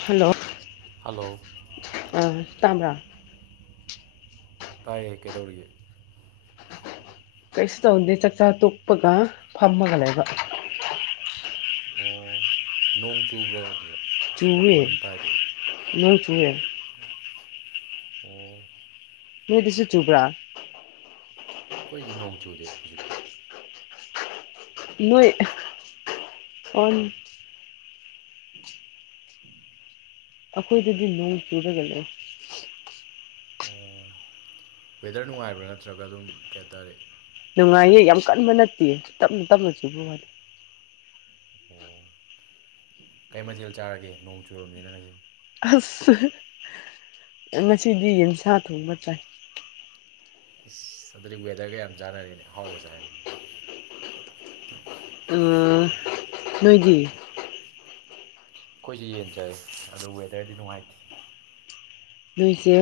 hello hello ꯑ ꯇꯝꯕ꯭ꯔꯥ ꯇꯥꯏꯌꯦ ꯀꯩꯗꯧꯔꯤꯒꯦ ꯀꯩꯁꯨ ꯇꯧꯟꯗꯦ ꯆꯥꯛꯆꯥ ꯇꯣꯛꯄꯒ ꯐꯝꯃꯒ ꯂꯩꯕ ꯑꯣ ꯅꯣꯡ ꯆꯨꯕ꯭ꯔꯣ ꯑꯗꯨꯗ ꯆꯨꯋꯦ ꯃꯈꯣꯟ ꯑꯃ ꯇꯥꯏꯗꯨ ꯅꯣꯡ ꯆꯨꯋꯦ ꯑꯣ ꯅꯣꯏꯗꯁꯨ ꯆꯨꯕ꯭ꯔꯥ ꯑꯩꯈꯣꯏꯗꯤ ꯅꯣꯡ ꯆꯨꯗꯦ ꯍꯧꯖꯤꯛꯇꯤ ꯅꯣꯏ ꯑꯣ ꯇꯥꯗꯔꯦ ꯑꯃ ꯇꯥ [inaudible] ꯑꯈꯣꯏꯗꯗꯤ ꯅꯣꯡ ꯆꯨꯔꯒꯅꯦ ꯑꯣ ꯋꯦꯗꯔ ꯅꯨꯡꯉꯥꯏꯕ꯭ꯔꯥ ꯅꯠꯇ꯭ꯔꯒ ꯑꯗꯨꯝ ꯀꯩꯇꯥꯔꯦ ꯅꯨꯡꯉꯥꯏꯌꯦ ꯌꯥꯝ ꯀꯟꯕ ꯅꯠꯇꯦ ꯇꯞꯅ ꯇꯞꯅ ꯆꯨꯕꯋꯥꯅꯤ ꯑꯣ ꯀꯩ ꯃꯊꯦꯜ ꯆꯥꯔꯒꯦ ꯅꯣꯡ ꯆꯨꯔꯕꯅꯤꯅ ꯉꯁꯦ ꯑꯁ ꯉꯁꯤꯗꯤ ꯌꯦꯟꯁꯥ ꯊꯣꯡꯕ ꯆꯥꯏ ꯏꯁ ꯑꯗꯨꯗꯤ ꯋꯦꯗꯔꯒ ꯌꯥꯝ ꯆꯥꯟꯅꯔꯤꯅꯦ ꯍꯥꯎꯕꯁꯦ ꯍꯥꯏꯅ ꯅꯣꯏꯗꯤ ꯑꯩꯈꯣꯏꯁꯦ ꯌꯦꯟꯖꯔꯦ ꯑꯗꯨ ꯋꯦꯗꯔꯗꯤ ꯅꯨꯡꯉꯥꯏꯇꯦ ꯅꯣꯏꯁꯦ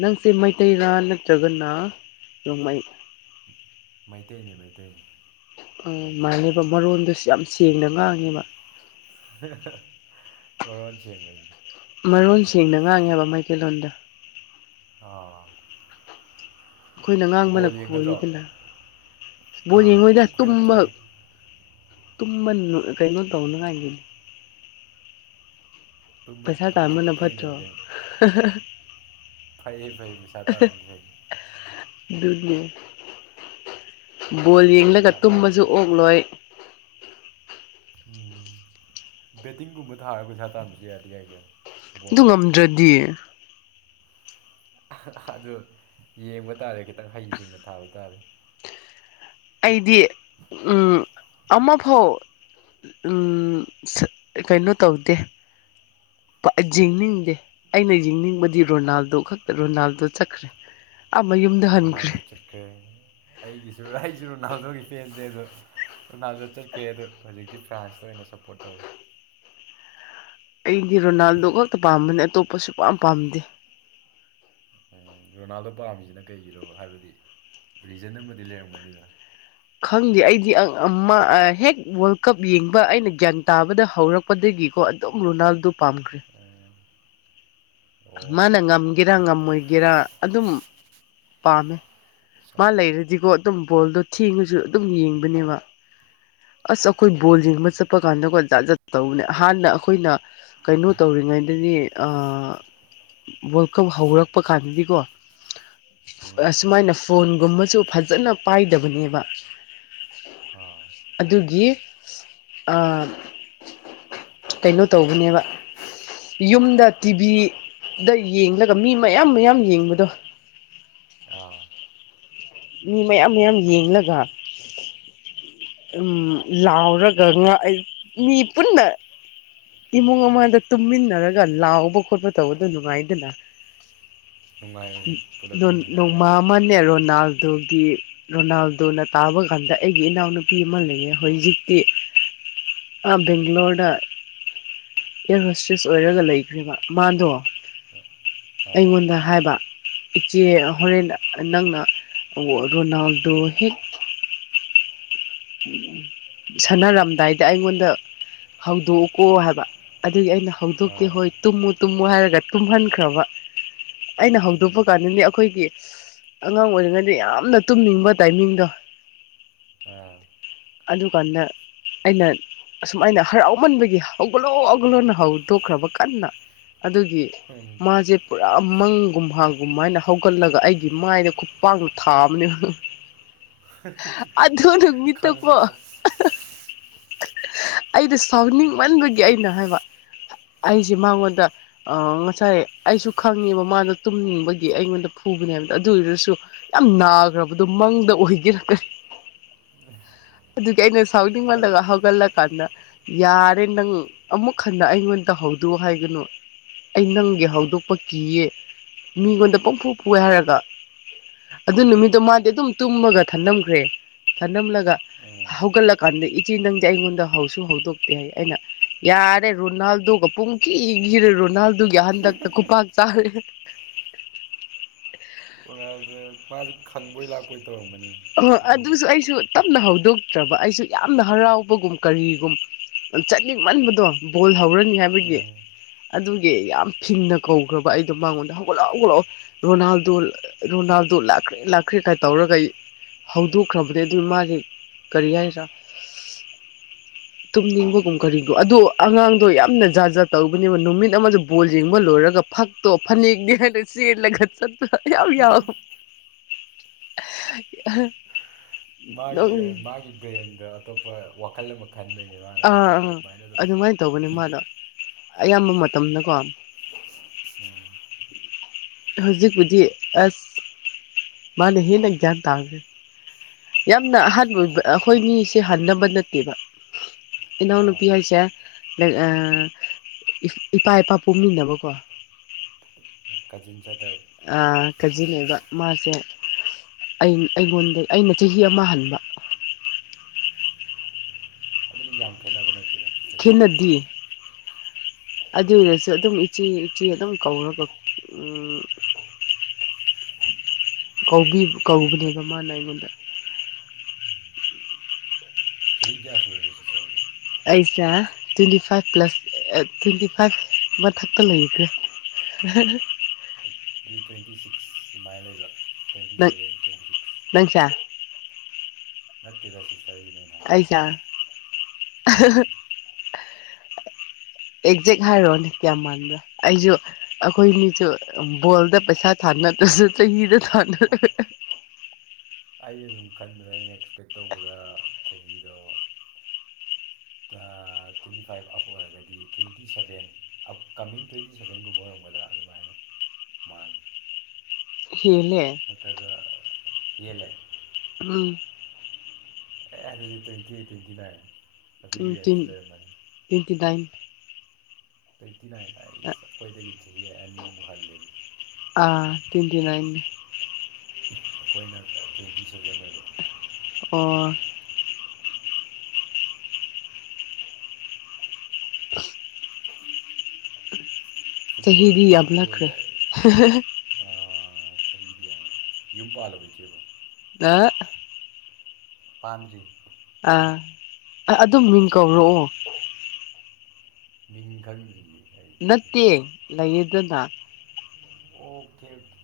ꯅꯪꯁꯦ ꯃꯩꯇꯩꯔꯥ ꯅꯠꯇ꯭ꯔꯒꯅ ꯅꯣꯡꯃꯩ ꯃꯩꯇꯩꯅꯤ ꯃꯩꯇꯩꯅꯤ ꯔꯣꯡꯃꯩ ꯅꯠꯇꯦ ꯃꯥꯅꯦꯕ ꯃꯔꯣꯟꯗꯨꯁꯨ ꯌꯥꯝ ꯁꯦꯡꯅ ꯉꯥꯡꯉꯦꯕ ꯃꯔꯣꯟ ꯁꯦꯡꯕꯩꯅꯤ ꯃꯔꯣꯟ ꯁꯦꯡꯅ ꯉꯥꯡꯉꯦꯕ ꯃꯥꯏꯀꯩꯂꯣꯟꯣꯗ ꯑꯥ ꯑꯩꯈꯣꯏꯅ ꯉꯥꯡꯕꯅ ꯕꯣꯜ ꯌꯦꯡꯒꯗ꯭ꯔꯣ ꯈꯣꯏꯔꯗꯅ ꯕꯣꯔ ꯑꯥ ꯌꯦꯉꯣꯏꯗ ꯈꯤꯇꯪ ꯈꯣꯏꯔꯞ ꯇꯨꯝꯕ ꯆꯠꯂꯦ ꯇꯨꯝꯃ ꯀꯩꯅꯣ ꯇꯧꯅꯉꯥꯏꯒꯤꯅꯤ ꯄꯩꯁꯥ ꯇꯥꯟꯕꯅ ꯍꯧꯒꯠꯄ ꯐꯠꯇ꯭ꯔꯣ ꯊꯦꯡꯅꯕꯅꯦꯕ ꯐꯩꯌꯦ ꯐꯩꯌꯦ ꯃꯩꯁꯥ ꯇꯥ ꯐꯩ ꯗꯂꯂꯤ ꯕꯣꯜ ꯌꯦꯡꯂꯒ ꯄꯩꯁꯥ ꯇꯥꯟꯕ ꯇꯨꯝꯃꯁꯨ ꯑꯣꯛꯂꯣꯏ ꯎꯝ ꯕꯦꯇꯤꯡꯒꯨꯝꯕ ꯊꯥꯔꯒ ꯄꯩꯁꯥ ꯇꯥꯟꯕꯁꯨ ꯌꯥꯗꯦ ꯌꯥꯏꯒ ꯑꯗꯨ ꯉꯝꯗ꯭ꯔꯗꯤ ꯑꯗꯨ ꯌꯦꯡꯕ ꯇꯥꯔꯦ ꯈꯤꯇꯪ ꯍꯩꯁꯤꯡꯅ ꯊꯥꯕ ꯇꯥꯔꯦ ꯑꯩꯗꯤ ꯎꯝ ꯑꯃꯐꯥꯎ ꯀꯩꯅꯣ ꯇꯧꯗꯦ ꯌꯦꯡꯅꯤꯡꯗꯦ ꯑꯩꯅ ꯌꯦꯡꯅꯤꯡꯕꯗꯤ ꯔꯣꯅꯥꯜꯗꯣ ꯈꯛꯇ ꯔꯣꯅꯥꯜꯗꯣ ꯆꯠꯈ꯭ꯔꯦ ꯑꯃꯌꯨꯝ ꯔꯣꯅꯥꯜꯗꯣ ꯆꯠꯈ꯭ꯔꯦ ꯑꯩꯒꯤꯁꯨ ꯑꯩꯁꯨ ꯔꯣꯅꯥꯜꯗꯣꯒꯤ ꯄꯦꯟꯗꯦ ꯑꯗꯣ ꯑꯗꯨꯅꯥꯜꯗ ꯆꯠꯈ꯭ꯔꯦ ꯑꯗꯣ ꯍꯧꯖꯤꯛꯇꯤ ꯐ꯭ꯔꯥꯟꯁꯇ ꯑꯣꯏꯅ ꯁꯞꯄꯣꯔꯠ ꯇꯧꯋꯤ ꯑꯩꯗꯤ ꯔꯣꯅꯥꯜꯗꯣ ꯈꯛꯇ ꯄꯥꯝꯕꯅꯦ ꯑꯇꯣꯞꯄꯁꯨ ꯄꯥꯝ ꯄꯥꯝꯗꯦ ꯔꯣꯅꯥꯜꯗꯣ ꯄꯥꯝꯃꯤꯁꯤꯅ ꯀꯩꯒꯤꯔꯣ ꯍꯥꯏꯕꯗꯤ ꯔꯤꯖꯟ ꯑꯃꯗꯤ ꯂꯩꯔꯝꯒꯅꯤꯗꯅ ꯈꯪꯗꯦ ꯑꯩꯗꯤ ꯍꯦꯛ ꯋꯥꯔꯜ ꯀꯞ ꯌꯦꯡꯕ ꯑꯩꯅ ꯒ꯭ꯌꯥꯟ ꯇꯥꯕꯗ ꯍꯧꯔꯛꯄ ꯂꯄꯗꯒꯤꯀꯣ ꯑꯗꯨꯝ ꯔꯣꯅꯥꯜꯗꯣ ꯄꯥꯝꯈ꯭ꯔꯦ ꯎ ꯃꯥꯅ ꯉꯝꯒꯦꯔꯥ ꯉꯝꯃꯣꯏꯒꯦꯔꯥ ꯑꯗꯨꯝ ꯄꯥꯝꯃꯦ ꯁꯞ ꯃꯥ ꯂꯩꯔꯗꯤꯀꯣ ꯑꯗꯨꯝ ꯕꯣꯜꯗꯣ ꯊꯦꯡꯉꯁꯨ ꯑꯗꯨꯝ ꯌꯦꯡꯕꯅꯦꯕ ꯑꯁ ꯑꯩꯈꯣꯏ ꯕꯣꯜ ꯌꯦꯡꯕ ꯆꯠꯄ ꯀꯥꯟꯗꯀꯣ ꯖꯥꯠ ꯖꯥꯠ ꯇꯧꯅꯦ ꯍꯥꯟꯅ ꯑꯩꯈꯣꯏꯅ ꯀꯩꯅꯣ ꯇꯧꯔꯤꯉꯩꯗꯗꯤ ꯋꯥꯔꯜ ꯀꯞ ꯍꯧꯔꯛꯄ ꯀꯥꯟꯗꯗꯤꯀꯣ ꯎꯝ ꯁꯁꯨꯃꯥꯏꯅ ꯐꯣꯟꯒꯨꯝꯕꯁꯨ ꯐꯖꯅ ꯄꯥꯏꯗꯕꯅꯦꯕ ꯑꯥ ꯑꯗꯨꯒꯤ ꯀꯩꯅꯣ ꯇꯧꯕꯅꯦꯕ ꯌꯨꯝꯗ ꯇꯤꯚꯤꯗ ꯌꯦꯡꯂꯒ ꯃꯤ ꯃꯌꯥꯝ ꯃꯌꯥꯝ ꯌꯦꯡꯕꯗꯣ ꯑꯥ ꯃꯤ ꯃꯌꯥꯝ ꯃꯌꯥꯝ ꯌꯦꯡꯂꯒ ꯎ ꯂꯥꯎꯔꯒ ꯉꯥ ꯃꯤ ꯄꯨꯟꯅ ꯏꯃꯨꯡ ꯑꯃꯗ ꯇꯨꯝꯃꯤꯟꯅꯔꯒ ꯂꯥꯎꯕ ꯈꯣꯠꯄ ꯇꯧꯕꯗ ꯅꯨꯡꯉꯥꯏꯗꯅ ꯅꯨꯡꯉꯥꯏꯕꯅꯤ ꯄꯨꯂꯞ ꯅꯣꯡꯃ ꯌꯦꯡꯃꯤꯟꯅꯔꯒꯅ ꯑꯃꯅꯦ ꯔꯣꯅꯥꯜꯗꯨꯒꯤ ꯔꯣꯅꯥꯜꯗꯣꯅ ꯇꯥꯕ ꯀꯥꯟꯗ ꯑꯩꯒꯤ ꯏꯅꯥꯎꯅꯨꯄꯤ ꯑꯃ ꯂꯩꯌꯦ ꯍꯧꯖꯤꯖꯤꯛꯇꯤ ꯑ ꯒꯂꯣꯔꯗ ꯑꯦꯔ ꯍꯣꯁꯔꯤꯁ ꯑꯣꯏꯔꯒ ꯂꯩꯈ꯭ꯔꯦꯕ ꯃꯥꯗꯣ ꯑꯥ ꯑꯩꯉꯣꯟꯗ ꯍꯥꯏꯕ ꯏꯆꯦ ꯍꯣꯔꯦꯟꯅ ꯅꯪꯅ ꯔꯣꯅꯥꯜꯗꯣ ꯍꯦꯛ ꯎ ꯁꯥꯟꯅꯔꯝꯗꯥꯏꯗ ꯑꯩꯉꯣꯟꯗ ꯍꯧꯗꯣꯛꯎꯀꯣ ꯍꯥꯏꯕ ꯑꯗꯨꯗꯤ ꯑꯩꯅ ꯍꯧꯗꯣꯛꯀꯦ ꯑꯥ ꯍꯣꯏ ꯇꯨꯝꯃꯨ ꯇꯨꯝꯃꯨ ꯍꯥꯏꯔꯒ ꯇꯨꯝꯍꯟꯈ꯭ꯔꯕ ꯑꯩꯅ ꯍꯧꯗꯣꯛꯄ ꯀꯥꯟꯗꯅꯦ ꯑꯩꯈꯣꯏꯒꯤ ꯑꯉꯥꯡ ꯑꯣꯏꯔꯤꯉꯩꯗ ꯌꯥꯝꯅ ꯇꯨꯝꯅꯤꯡꯕ ꯇꯥꯏꯃꯤꯡꯗꯣ ꯑ ꯑꯗꯨꯀꯥꯟꯗ ꯑꯩꯅ ꯑꯁꯃꯥꯏꯅ ꯍꯔꯥꯎꯃꯟꯕꯒꯤ ꯍꯧꯒꯠꯂꯣ ꯍꯧꯒꯠꯂꯣꯅ ꯍꯧꯗꯣꯛꯈ꯭ꯔꯕ ꯀꯟꯅ ꯑꯗꯨꯒꯤ ꯃꯥꯁꯦ ꯄꯨꯔꯥ ꯃꯪꯒꯨꯝ ꯍꯥꯡꯒꯨꯝ ꯍꯥꯏꯅ ꯍꯧꯒꯠꯂꯒ ꯑꯩꯒꯤ ꯃꯥꯏꯗ ꯈꯨꯠꯄꯥꯡ ꯊꯥꯕꯅꯦ [unintelligible] ꯑꯗꯨꯅ ꯃꯤꯠꯇꯀꯣ ꯑꯩꯗꯤ ꯁꯥꯎꯅꯤꯡꯃꯟꯕꯒꯤ ꯑꯩꯅ ꯍꯥꯏꯕ ꯑꯩꯁꯦ ꯃꯉꯣꯟꯗ ꯑ ꯉꯁꯥꯏ ꯑꯩꯁꯨ ꯈꯪꯉꯦꯕ ꯃꯥꯗꯣ ꯇꯨꯝꯅꯤꯡꯕꯒꯤ ꯑꯩꯉꯣꯟꯗ ꯐꯨꯕꯅꯦꯕꯗ ꯑꯗꯨ ꯑꯣꯏꯔꯁꯨ ꯌꯥꯝ ꯅꯥꯈ꯭ꯔꯕꯗꯨꯣ ꯃꯪꯗ ꯑꯣꯏꯒꯦꯔꯛ ꯀꯅꯤ ꯑꯗꯨꯗꯤ ꯑꯩꯅ ꯁꯥꯎꯅꯤꯡꯃꯜꯂꯒ ꯍꯧꯒꯠꯂꯛ ꯀꯥꯟꯗ ꯌꯥꯔꯦ ꯅꯪ ꯑꯃꯨꯛ ꯍꯟꯅ ꯑꯩꯉꯣꯟ ꯇꯧꯍꯧꯗꯣ ꯍꯥꯏꯒꯅꯨ ꯑꯩ ꯅꯪꯒꯤ ꯍꯧꯗꯣꯛꯄ ꯀꯤꯌꯦ ꯃꯤꯉꯣꯟꯗ ꯄꯪꯐꯣꯛ ꯐꯑꯦ ꯍꯥꯏꯔꯒ ꯑꯗꯨ ꯅꯨꯃꯤꯠꯇꯣ ꯃꯥꯗꯤ ꯑꯗꯨꯝ ꯇꯨꯝꯃꯒ ꯊꯝꯅꯝꯈ꯭ꯔꯦ ꯊꯅꯝꯂꯒ ꯍꯧꯒꯠꯂꯀꯥꯟꯗ ꯏꯆꯦ ꯅꯪꯗꯤ ꯑꯩꯉꯣꯟꯗ ꯍꯧꯁꯨ ꯍꯧꯗꯣꯛꯇꯦ ꯍꯥꯏ ꯑꯩꯅ ꯌꯥꯔꯦ ꯔꯣꯅꯥꯜꯗꯨꯣꯒ ꯄꯨꯡ ꯀꯈꯤꯈꯤꯔꯦ ꯔꯣꯅꯥꯜꯗꯨꯒꯤ ꯍꯟꯗꯛꯇ ꯈꯨꯄꯥꯛꯥꯛ ꯆꯥꯔꯦ ꯑꯣꯗ ꯃꯥꯁꯨ ꯈꯪꯕꯣꯏ ꯂꯥꯛꯄꯣꯏ ꯑ ꯑꯗꯨꯁꯨ ꯑꯩꯁꯨ ꯇꯞꯅ ꯍꯧꯗꯣꯛꯇ꯭ꯔꯕ ꯑꯩꯁꯨ ꯌꯥꯝꯅ ꯍꯔꯥꯎꯕꯒꯨꯝ ꯀꯔꯤꯒꯨꯝ ꯆꯠꯅꯤꯡꯃꯟꯕꯗꯣ ꯕꯣꯜ ꯍꯧꯔꯅꯤ ꯍꯥꯏꯕꯒꯤ ꯑꯗꯨꯒꯤ ꯌꯥꯝ ꯐꯤꯟꯅ ꯀꯧꯈ꯭ꯔꯕ ꯑꯩꯗꯣ ꯃꯉꯣꯟꯗ ꯍꯧꯒꯠꯂꯛ ꯍꯧꯒꯠꯂꯛꯑꯣ ꯔꯣꯅꯥꯜꯗꯣ ꯔꯣꯅꯥꯜꯗꯣ ꯂꯥꯛꯈ꯭ꯔꯦ ꯂꯥꯛꯈ꯭ꯔꯦ ꯀꯥꯏ ꯇꯧꯔꯒ ꯑꯩ ꯍꯧꯗꯣꯛꯈ꯭ꯔꯕꯗꯤ ꯑꯗꯨꯒꯤ ꯃꯥꯁꯦ ꯀꯔꯤ ꯍꯥꯏꯔꯤꯁꯥ ꯇꯨꯝꯅꯤꯡꯕꯒꯨꯝ ꯀꯔꯤꯗꯣ ꯑꯗꯣ ꯑꯉꯥꯡꯗꯣ ꯌꯥꯝꯅ ꯖꯥꯠꯖꯥꯠ ꯇꯧꯧꯕꯅꯦꯕ ꯅꯨꯃꯤꯠ ꯑꯃꯗ ꯕꯣꯜ ꯌꯦꯡꯕ ꯂꯣꯏꯔꯒ ꯐꯛ ꯇꯣ ꯐꯅꯤꯒ ꯁꯤꯂꯒꯠ ꯆ ꯌꯥꯎ ꯌꯥꯎ ꯃꯥꯒꯤ ꯃꯥꯒꯤ ꯕ꯭ꯔꯦꯟꯗ ꯑꯇꯣꯞꯄ ꯋꯥꯈꯜ ꯑꯃ ꯈꯟꯕꯩꯅꯦ ꯃꯥꯅ ꯑꯗꯨ ꯇꯧꯋꯗ ꯑꯗꯨꯃꯥꯏꯅ ꯑꯗꯨꯝ ꯇꯧꯕꯅꯤ ꯃꯥꯗꯣ ꯑꯌꯥꯝꯕ ꯃꯇꯝꯅꯀꯣ ꯎꯝ ꯍꯧꯖꯤꯛꯄꯨꯗꯤ ꯑꯁ ꯃꯥꯅ ꯍꯦꯟꯅ ꯒ꯭ꯌꯥꯟ ꯇꯥꯈ꯭ꯔꯦ ꯌꯥꯝꯅ ꯑꯍꯥꯟꯕ ꯑꯣꯏꯕ ꯑꯩꯈꯣꯏ ꯃꯤꯁꯦ ꯍꯟꯅꯕ ꯅꯠꯇꯦꯕ ꯏꯅꯥꯎ ꯑꯥ ꯅꯨꯄꯤꯁꯦ ꯏꯄꯥ ꯏꯄꯥ ꯄꯣꯛꯃꯤꯟꯅꯕꯀꯣ ꯀꯥꯖꯤꯤꯟ ꯆꯇꯔ ꯀꯖꯤ ꯂꯩꯕ ꯃꯥꯁꯦ ꯑꯩꯉꯣꯟꯗ ꯑꯩꯅ ꯆꯍꯤ ꯑꯃ ꯍꯟꯕ ꯑꯗꯨꯗꯤ ꯌꯥꯝ ꯈꯦꯠꯅꯕ ꯅꯠꯇꯦ ꯈꯦꯟꯅꯗꯤ ꯑꯗꯨ ꯑꯣꯏꯔꯁꯨ ꯑꯗꯨꯝ ꯏꯆꯦ ꯏꯆꯦ ꯑꯗꯨꯝ ꯀꯧꯔꯒ ꯀꯧꯕ ꯀꯧꯕꯅꯦꯕ ꯃꯥꯅ ꯑꯩꯉꯣꯟꯗ ꯆꯍꯤ ꯀꯌꯥ ꯁꯨꯔꯒꯁ ꯁꯤꯁꯇꯔ ꯑꯩꯁꯦ twenty five plus twenty five ꯃꯊꯛꯇ ꯂꯩꯗ꯭ꯔꯦ [unintelligible] ꯑꯗꯨꯗꯤ ꯇ꯭ꯋꯦꯟꯇꯤ ꯁꯤꯛꯁ ꯁꯨꯃꯥꯏꯅ ꯂꯩꯕ꯭ꯔꯥ ꯇ꯭ꯋꯦꯟꯇꯤ ꯁꯕꯦꯟ ꯇ꯭ꯋꯦꯟꯇꯤ ꯁꯤꯛꯁ ꯅꯪꯁꯤꯌꯥ ꯅꯠꯇꯦꯗꯁꯤꯁꯦ ꯑꯩꯁꯥ ꯑꯦꯛꯖꯦꯛ ꯍꯥꯏꯔꯛꯣꯅꯦ ꯀꯌꯥꯝ ꯃꯥꯟꯕ꯭ꯔꯣ ꯑꯩꯁꯨ ꯑꯩꯈꯣꯏꯅꯤꯁꯨ ꯕꯣꯜꯗ ꯄꯩꯁꯥ ꯊꯥ ꯅꯠꯇ꯭ꯔꯁꯨ ꯆꯍꯤꯗ ꯍꯝ ꯊꯥꯅꯔ ꯑꯩꯅ ꯁꯨꯝ ꯈꯟꯕꯗ ꯑꯩꯅ ꯑꯦꯛꯁꯄꯦꯛ ꯇꯧꯕꯗ ꯆꯍꯤꯗꯣ ꯇ꯭ꯋꯦꯟꯇꯤ ꯐꯥꯏꯚ ꯑꯞ ꯑꯣꯏꯔꯒꯗꯤ ꯇꯣꯏꯟꯇꯤ ꯁꯕꯦꯟ ꯑꯞꯀꯃꯤꯡ ꯇ꯭ꯋꯦꯟꯇꯤ ꯁꯚꯦꯟꯒꯨꯝꯕ ꯑꯣꯏꯔꯝꯒꯗ꯭ꯔꯥ ꯑꯗꯨꯃꯥꯏꯅ ꯃꯥꯜꯂꯤ ꯊꯤꯅꯦ ꯃꯠꯇꯒ ꯌꯦꯂꯦ ꯑꯥ ꯑꯦ ꯑꯗꯨꯗꯤ ꯇ꯭ꯋꯦꯟꯇꯤ ꯇ꯭ꯋꯦꯟꯇꯤ ꯅꯥꯏꯟ ꯎ ꯑꯗꯨꯒꯤ ꯇꯤꯟ ꯔꯦꯟꯖꯇ ꯂꯩꯔꯝꯃꯅꯤ ꯇ꯭ꯋꯦꯟꯇꯤꯗꯥꯏꯟ ꯇ꯭ꯋꯦꯟꯇꯤ ꯅꯥꯏꯟ ꯑꯩ ꯏꯁ ꯑꯩꯈꯣꯏꯗꯒꯤ ꯆꯍꯤ ꯑꯅꯤꯃꯨꯛ ꯍꯜꯂ‌ꯦ ꯑꯗꯨꯗꯤ ꯑꯥ ꯇꯤꯟꯇꯤꯅꯏ ꯑꯩꯈꯣꯏꯅꯒ ꯇ꯭ꯋꯦꯟꯇꯤ ꯁꯚꯦꯟ ꯑꯣꯏꯕ ꯑꯣ ꯐꯨꯠꯕꯣꯜ ꯆꯍꯤꯗꯤ ꯌꯥꯝꯂꯛꯈ꯭ꯔꯦ ꯐꯨꯠꯕꯣꯜꯦ ꯆꯍꯤꯗꯤ ꯌꯥꯝꯣ ꯌꯨꯝ ꯄꯥꯜꯂꯕ ꯏꯆꯦꯕꯣ ꯑ ꯄꯥꯟꯗ꯭ꯔꯤ ꯑꯥ ꯑꯗꯨꯝ ꯃꯤꯡ ꯀꯧꯔꯛꯑꯣ ꯃꯤꯡꯈꯪꯖꯏ ꯅꯠꯇꯦ ꯂꯩꯌꯦꯗꯅ ꯑꯣꯀꯦ ꯑꯣꯀꯦ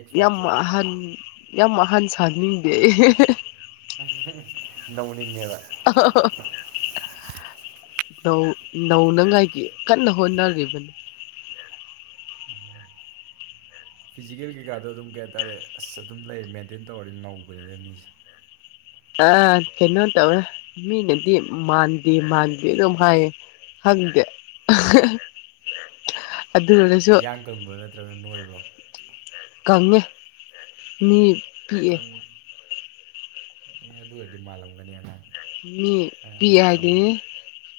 ꯑꯦꯛꯁ ꯋꯥꯏ ꯌꯥꯝ ꯖ‌ꯦꯠ ꯍꯥꯏ ꯑꯍꯟ ꯇꯥꯔꯦ ꯌꯥꯝ ꯑꯍꯟ ꯁꯥꯅꯤꯡꯗꯦ ꯅꯎꯅꯤꯡꯉꯦꯗ ꯑꯣ ꯅꯧꯅꯉꯥꯏꯒꯤ ꯀꯟꯅ ꯍꯣꯠꯅꯔꯤꯕꯅꯤ ꯐꯤꯖꯤꯀꯦꯜ ꯀꯩꯀꯥꯗꯣ ꯑꯗꯨꯝ ꯀꯩ ꯍꯥꯏꯇꯥꯔꯦ ꯑꯁ ꯑꯗꯨꯝ ꯂꯩ ꯃꯦꯟꯇꯦꯟ ꯇꯧꯔꯅꯤ ꯅꯧꯕꯅꯤꯅ ꯃꯤꯁꯦ ꯑ ꯀꯩꯅꯣ ꯇꯧꯋꯦ ꯃꯤꯅꯗꯤ ꯃꯥꯟꯗꯦ ꯃꯥꯟꯗꯦ ꯑꯗꯨꯝ ꯍꯥꯏꯌꯦ ꯍꯦ [inaudible] ꯑꯗꯨꯅ ꯅꯪꯁꯨ ꯀꯪꯕ꯭ꯔꯥ ꯅꯠꯇ꯭ꯔꯒ ꯅꯣꯏꯕ꯭ꯔꯣ ꯀꯪꯉꯤ ꯃꯤ ꯄꯤꯛꯑꯦ ꯑꯦ ꯑꯗꯨ ꯑꯣꯏꯔꯗꯤ ꯃꯥꯜꯂꯝꯒꯅꯤ ꯑꯉꯥꯡ ꯃꯤ ꯄꯤ ꯑꯉꯥꯡ ꯃꯆꯥ ꯍꯥꯏꯗꯤ ꯃꯥꯜꯂꯝ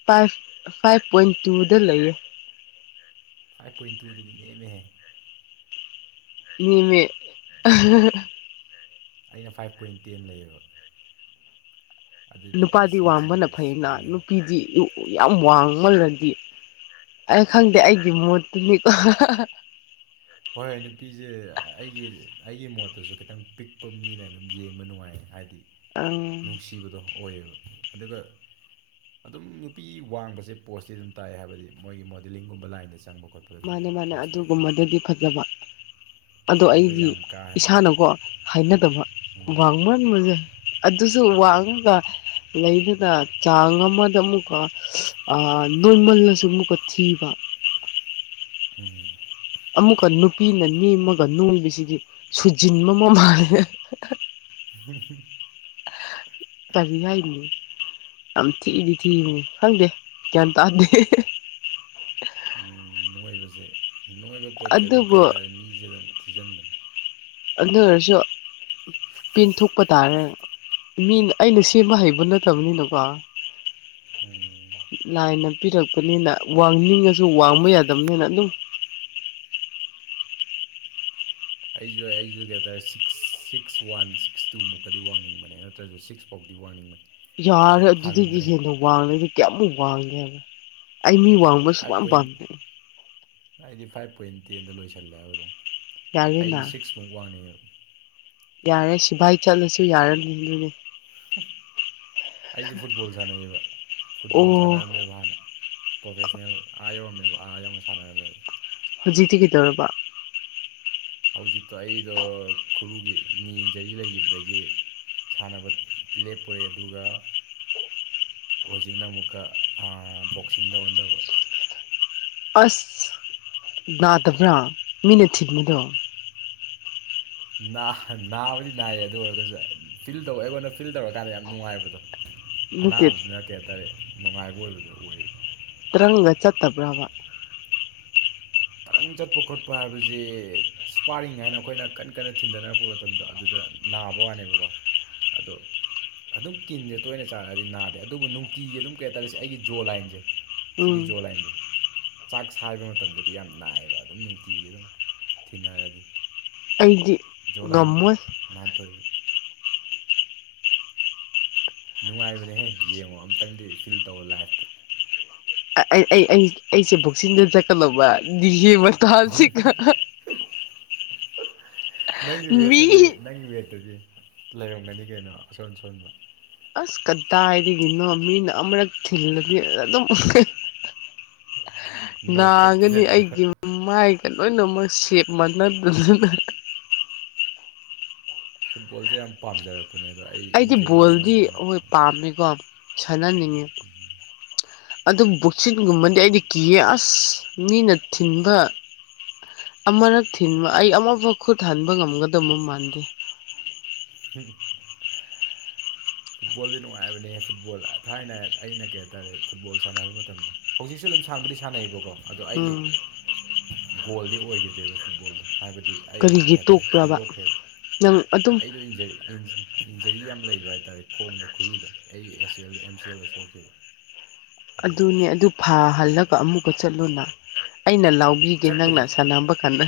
ꯐꯥꯏꯚ ꯐꯥꯏꯚ ꯄꯣꯏꯟ ꯇꯨꯗ ꯂꯩꯌꯦ ꯐꯥꯏꯚ ꯄꯣꯏꯟ ꯇꯨꯗꯨꯗꯤ ꯅ‌ꯦꯝꯃꯦꯍꯦ ꯅ‌ꯦꯝꯃꯦ ꯑꯩꯅ ꯐꯥꯏꯚ ꯄꯣꯏꯟ ꯇꯦꯟ ꯂꯩꯌꯦꯕ ꯑꯗꯨꯗꯤ ꯅꯨꯄꯥꯗꯤ ꯑꯁ ꯏꯟꯆꯤ ꯋꯥꯡꯕꯅ ꯐꯩꯅ ꯐꯅꯌꯥꯝ ꯅꯨꯄꯤꯗꯤ ꯌꯨ ꯌꯥꯝ ꯋꯥꯡꯃꯜꯂꯗꯤ ꯑꯩ ꯈꯪꯗꯦ ꯑꯩꯒꯤ ꯃꯣꯠꯇꯨꯅꯤꯀꯣ ꯍꯣꯏ ꯍꯣꯏ ꯅꯨꯄꯤꯁꯦ ꯑꯩꯒꯤ ꯑꯩꯒꯤ ꯃꯣꯠꯇꯁꯨ ꯈꯤꯇꯪ ꯄꯤꯛꯄ ꯃꯤꯅ ꯑꯗꯨꯝ ꯌꯦꯡꯕ ꯅꯨꯡꯉꯥꯏ ꯍꯥꯏꯗꯤ ꯑꯪ ꯅꯨꯡꯁꯤꯕꯗꯣ ꯑꯣꯏꯌꯦꯕ ꯑꯗꯨꯒ ꯑꯗꯨꯝ ꯅꯨꯄꯤ ꯋꯥꯡꯕꯁꯦ ꯄꯣꯁꯇꯤ ꯑꯗꯨꯝ ꯇꯥꯏꯑ ꯍꯥꯏꯕꯗꯤ ꯃꯣꯏꯒꯤ ꯃꯣꯗꯂꯤꯡꯒꯨꯝꯕ ꯂꯥꯏꯟꯗ ꯆꯪꯕ ꯈꯣꯠꯄ ꯃꯥꯅꯦ ꯃꯥꯅꯦ ꯑꯗꯨꯒꯨꯝꯕꯗꯗꯤ ꯐꯖꯕ ꯑꯗꯣ ꯑꯗꯨꯒ ꯑꯩꯗꯤ ꯌꯥꯝ ꯀꯥ ꯍꯦꯟꯅ ꯏꯁꯥꯅꯀꯣ ꯍꯥꯏꯅꯗꯕ ꯋꯥꯡꯃꯟ ꯃꯁꯦ ꯑꯗꯨꯁꯨ ꯋꯥꯡꯉꯒ ꯂꯩꯗꯅ ꯆꯥꯡ ꯑꯃꯗ ꯑꯃꯨꯛꯀ ꯅꯣꯔꯃꯜꯂꯁꯨ ꯑꯃꯨꯛꯀ ꯊꯤꯕ ꯍꯝ ꯑꯃꯨꯛꯀ ꯅꯨꯄꯤꯅ ꯅꯤꯃꯒ ꯅꯣꯡꯕꯁꯤꯗꯤ ꯁꯨꯖꯤꯟꯕ ꯑꯃ ꯃꯥꯜꯂꯦ ꯍꯝ [unintelligible] ꯀꯥꯔꯤ ꯍꯥꯏꯅꯤ ꯌꯥꯝ ꯊꯤꯗꯤ ꯊꯤꯚꯅꯤ ꯈꯪꯗꯦ ꯒ꯭ꯌꯥꯟ ꯇꯥꯗꯦ ꯎꯝ ꯅꯣꯏꯕꯁꯦ ꯅꯣꯏꯕ ꯄꯣꯠꯁꯦ ꯑꯗꯨꯝ ꯀꯩ ꯑꯗꯨꯕꯨ ꯍꯥꯏꯇꯥꯔꯦ ꯃꯤꯁꯦ ꯑꯗꯨꯝ ꯊꯤꯖꯤꯟꯕꯅꯤ ꯑꯗꯨ ꯑꯣꯏꯔꯁꯨ ꯄꯤꯟꯊꯣꯛꯄ ꯇꯥꯔꯦ ꯃꯤ ꯑꯩꯅ ꯁꯦꯝꯕ ꯍꯩꯕ ꯅꯠꯇꯕꯅꯤꯅꯀꯣ ꯎꯝ ꯂꯥꯏꯅ ꯄꯤꯔꯛꯄꯅꯤꯅ ꯋꯥꯡꯅꯤꯡꯉꯁꯨ ꯋꯥꯡꯕ ꯌꯥꯗꯕꯅꯤꯅ ꯑꯗꯨꯝ ꯑꯩꯁꯨ ꯑꯩꯁꯨ ꯀꯩ ꯍꯥꯏꯇꯥꯔꯦ six six one six two ꯃꯨꯛꯀꯗꯤ ꯋꯥꯡꯅꯤꯡꯕꯅꯦ ꯅꯠꯇ꯭ꯔꯁꯨ ꯁꯤꯛꯁ ꯐꯥꯎꯗꯤ ꯋꯥꯡꯅꯤꯡꯕꯅꯤ ꯌꯥꯔꯦ ꯑꯗꯨꯗꯒꯤ ꯍꯦꯟꯅ ꯋꯥꯡꯉꯦꯗ ꯀꯌꯥꯃꯨꯛ ꯋꯥꯡꯒꯦꯕ ꯑꯩ ꯃꯤ ꯋꯥꯡ ꯐꯥꯏꯚ ꯄꯣꯏꯟ ꯍꯥꯏꯗꯤ ꯐꯥꯏꯚ ꯄꯣꯏꯟ ꯇꯦꯟꯗ ꯂꯣꯏꯁꯤꯜꯂꯦ ꯍꯥꯏꯕ ꯑꯗꯨꯝ ꯌꯥꯔꯦꯅ ꯑꯩꯗꯤ ꯁꯤꯛꯁꯃꯨꯛ ꯋꯥꯡꯅꯤꯉ‌ꯦꯕ ꯌꯥꯔꯦ ꯁꯤꯚꯥꯏ ꯆꯠꯂꯁꯨ ꯌꯥꯔꯅꯤ ꯑꯗꯨꯗꯤ ꯑꯩꯁꯦ ꯐꯨꯠꯕꯣꯜ ꯁꯥꯟꯅꯩꯌꯦꯕ ꯐꯨꯠꯕꯣꯜ ꯑꯣ ꯁꯥꯟꯅꯔꯝꯃꯦꯕ ꯍꯥꯟꯅ ꯄ꯭ꯔꯣꯐꯦꯁꯅꯦꯜ ꯑꯥ ꯌꯧꯔꯝꯃꯦꯕ ꯑꯥ ꯌꯧꯅ ꯁꯥꯟꯅꯔꯝꯃꯦꯕ ꯍꯧꯖꯤꯛꯇꯤ ꯀꯩꯗꯧꯔꯕ ꯍꯧꯖꯤꯛꯇꯣ ꯑꯩꯗꯣ ꯈꯨꯔꯨꯒꯤ ꯅꯤ ꯏꯟꯖꯔꯤ ꯂꯩꯒꯤꯕꯗꯒꯤ ꯁꯥꯟꯅꯕ ꯂꯦꯞꯄꯨꯔꯦ ꯑꯗꯨꯒ ꯍꯧꯖꯤꯛꯅ ꯑꯃꯨꯛꯀ ꯕꯣꯛꯁꯤꯡꯗꯧ ꯑꯣꯟꯗꯕ ꯑꯁ ꯅꯥꯗꯕ꯭ꯔꯥ ꯃꯤꯅ ꯊꯤꯟꯕꯗꯣ ꯅꯥꯕꯗꯤ ꯅꯥꯏꯌꯦ ꯑꯗꯨ ꯑꯣꯏꯔꯒꯁꯨ ꯐꯤꯜ ꯇꯧ ꯑꯩꯉꯣꯟꯗ ꯐꯤꯜ ꯇꯧꯔꯀꯥꯟꯗ ꯌꯥꯝ ꯅꯨꯡꯉꯥꯏꯕꯗꯣ ꯅꯠꯇꯦ ꯑꯅꯥꯕꯕꯁꯤꯅ ꯀꯩ ꯍꯥꯏꯇꯥꯔꯦ ꯅꯨꯡꯉꯥꯏꯕ ꯑꯣꯏꯕꯗꯨ ꯑꯣꯏꯌꯦꯕ ꯇ꯭ꯔꯪꯒ ꯆꯠꯇꯕ꯭ꯔꯕ ꯇꯔꯪ ꯆꯠꯄ ꯈꯣꯠꯄ ꯍꯥꯏꯕꯁꯤ ꯏꯁ꯭ꯄꯥꯔꯤꯡ ꯍꯥꯏꯅ ꯑꯩꯈꯣꯏꯅ ꯀꯟꯅ ꯀꯟꯅ ꯊꯤꯟꯊꯅꯔꯛꯄ ꯃꯇꯝꯗꯣ ꯑꯗꯨꯗ ꯅꯥꯕ ꯋꯥꯅꯦꯕꯀꯣ ꯑꯗꯣ ꯑꯗꯨꯝ ꯀꯤꯟꯁꯦ ꯇꯣꯏꯅ ꯆꯥꯔꯛꯑꯗꯤ ꯅꯥꯗꯦ ꯑꯗꯨꯕꯨ ꯅꯨꯡ ꯎꯝ ꯁꯤꯒꯤ ꯖꯣ ꯂꯥꯏꯟꯁꯦ ꯆꯥꯛ ꯁꯥꯕ ꯃꯇꯝꯗ ꯌꯥꯝ ꯅꯥꯏꯑꯌꯦꯕ ꯑꯗꯨꯝ ꯅꯨꯡꯇꯤꯒꯤ ꯑꯗꯨꯝ ꯊꯤꯟꯅꯔꯗꯤ ꯑꯩꯗꯤ ꯉꯝꯃꯣꯏ ꯅꯥꯥꯟꯊꯣꯏꯨ ꯅꯨꯡꯉꯥꯏꯕꯅꯦꯍꯦ ꯌꯦꯡꯉꯣ ꯑꯝꯇꯪꯗꯤ ꯐꯤꯜ ꯇꯧꯋ ꯂꯥꯏꯐꯇ ꯑꯩ ꯑꯩ ꯑꯩ ꯑꯩꯁꯦ ꯕꯣꯛꯆꯗ ꯆꯠꯀꯂꯧꯕ ꯗꯤ ꯌꯦ ꯅꯪꯒꯤ ꯃꯤ ꯋꯦꯠꯇꯗꯤ ꯅꯪꯒꯤ ꯋꯦꯠꯇꯗꯤ ꯂꯩꯔꯝꯒꯅꯤ ꯀꯩꯅꯣ ꯑꯁꯣꯟ ꯑꯁꯣꯟꯕ ꯑꯁ ꯀꯗꯥꯏꯗꯒꯤꯅꯣ ꯃꯤꯅ ꯑꯃꯨꯔꯛ ꯊꯤꯜꯂꯗꯤ ꯑꯗꯨꯝ ꯅꯣꯛ ꯅꯥꯒꯅꯤ ꯆꯠꯈꯤꯗꯅꯦꯈ ꯑꯩꯒꯤ ꯃꯥꯏꯒ ꯂꯣꯏꯅꯃꯛ ꯁꯦꯞ ꯃꯥꯅꯗꯗꯅ ꯐꯨꯠꯕꯣꯜꯁꯦ ꯌꯥꯝ ꯄꯥꯝꯖꯔꯕꯕ ꯑꯩꯗꯤ ꯕꯣꯜꯗꯤ ꯑꯩꯈꯣꯏ ꯄꯥꯝꯃꯦꯀꯣ ꯁꯥꯟꯅꯅꯤꯡꯉꯤ ꯑꯗꯨ ꯕꯨꯛꯁꯤꯠꯒꯨꯝꯕꯗꯤ ꯑꯩꯗꯤ ꯀꯤꯌꯦ ꯑꯁ ꯃꯤꯅ ꯊꯤꯟꯕ ꯑꯃꯔꯛ ꯊꯤꯟꯕ ꯑꯩ ꯑꯃꯐꯥꯎ ꯈꯨꯠ ꯍꯟꯕ ꯉꯝꯒꯗꯕ ꯃꯥꯟꯗꯦ ꯍꯝ ꯐꯨꯠꯕꯣꯜꯗꯤ ꯅꯨꯡꯉꯥꯏꯕꯅꯦꯍ ꯐꯨꯠꯕꯣꯜ ꯊꯥꯏꯅ ꯑꯩꯅ ꯀꯩ ꯍꯥꯏꯇꯥꯔꯦ ꯐꯨꯠꯕꯣꯜ ꯁꯥꯟꯅꯕ ꯃꯇꯝꯗ ꯍꯧꯖꯤꯛꯁꯨ ꯑꯗꯨꯝ ꯁꯥꯟꯕꯨꯗꯤ ꯁꯥꯟꯅꯩꯑꯕꯀꯣ ꯑꯗꯣ ꯑꯩꯒꯤ ꯎꯝ ꯒꯣꯜꯗꯤ ꯑꯣꯏꯈꯤꯗ꯭ꯔꯦꯕ ꯐꯨꯠꯕꯣꯜꯗꯣ ꯍꯥꯏꯕꯗꯤ ꯑꯩ ꯀꯔꯤꯒꯤ ꯀꯩ ꯍꯥꯏꯇꯥꯔꯦ ꯇꯣꯛꯄ꯭ꯔꯕ ꯈꯟꯗꯣꯛꯈ꯭ꯔꯦꯕ ꯅꯪ ꯑꯗꯨꯝ ꯑꯩꯗꯣ ꯏꯟꯖꯔ ꯏꯟꯖꯔꯤ ꯌꯥꯝ ꯂꯩꯕ ꯍꯥꯏꯇꯥꯔꯦ ꯈꯣꯡꯗꯣ ꯈꯨꯔꯨꯗꯣ ꯑꯩ ꯑꯦꯁ ꯑꯦꯜꯒꯤ ꯑꯦꯝ ꯁꯤ ꯑꯦꯜꯗ ꯁꯣꯛꯈꯤꯕ ꯑꯗꯨꯒꯤ ꯑꯗꯨꯅꯦ ꯑꯗꯨ ꯐꯍꯜꯂꯒ ꯑꯃꯨꯛꯀ ꯆꯠꯂꯨꯅ ꯑꯩꯅ ꯂꯥꯎ ꯒꯤꯅ ꯆꯠꯄꯨꯗꯤ ꯅꯪꯅꯥ ꯁꯥꯟꯅꯕ ꯈꯅ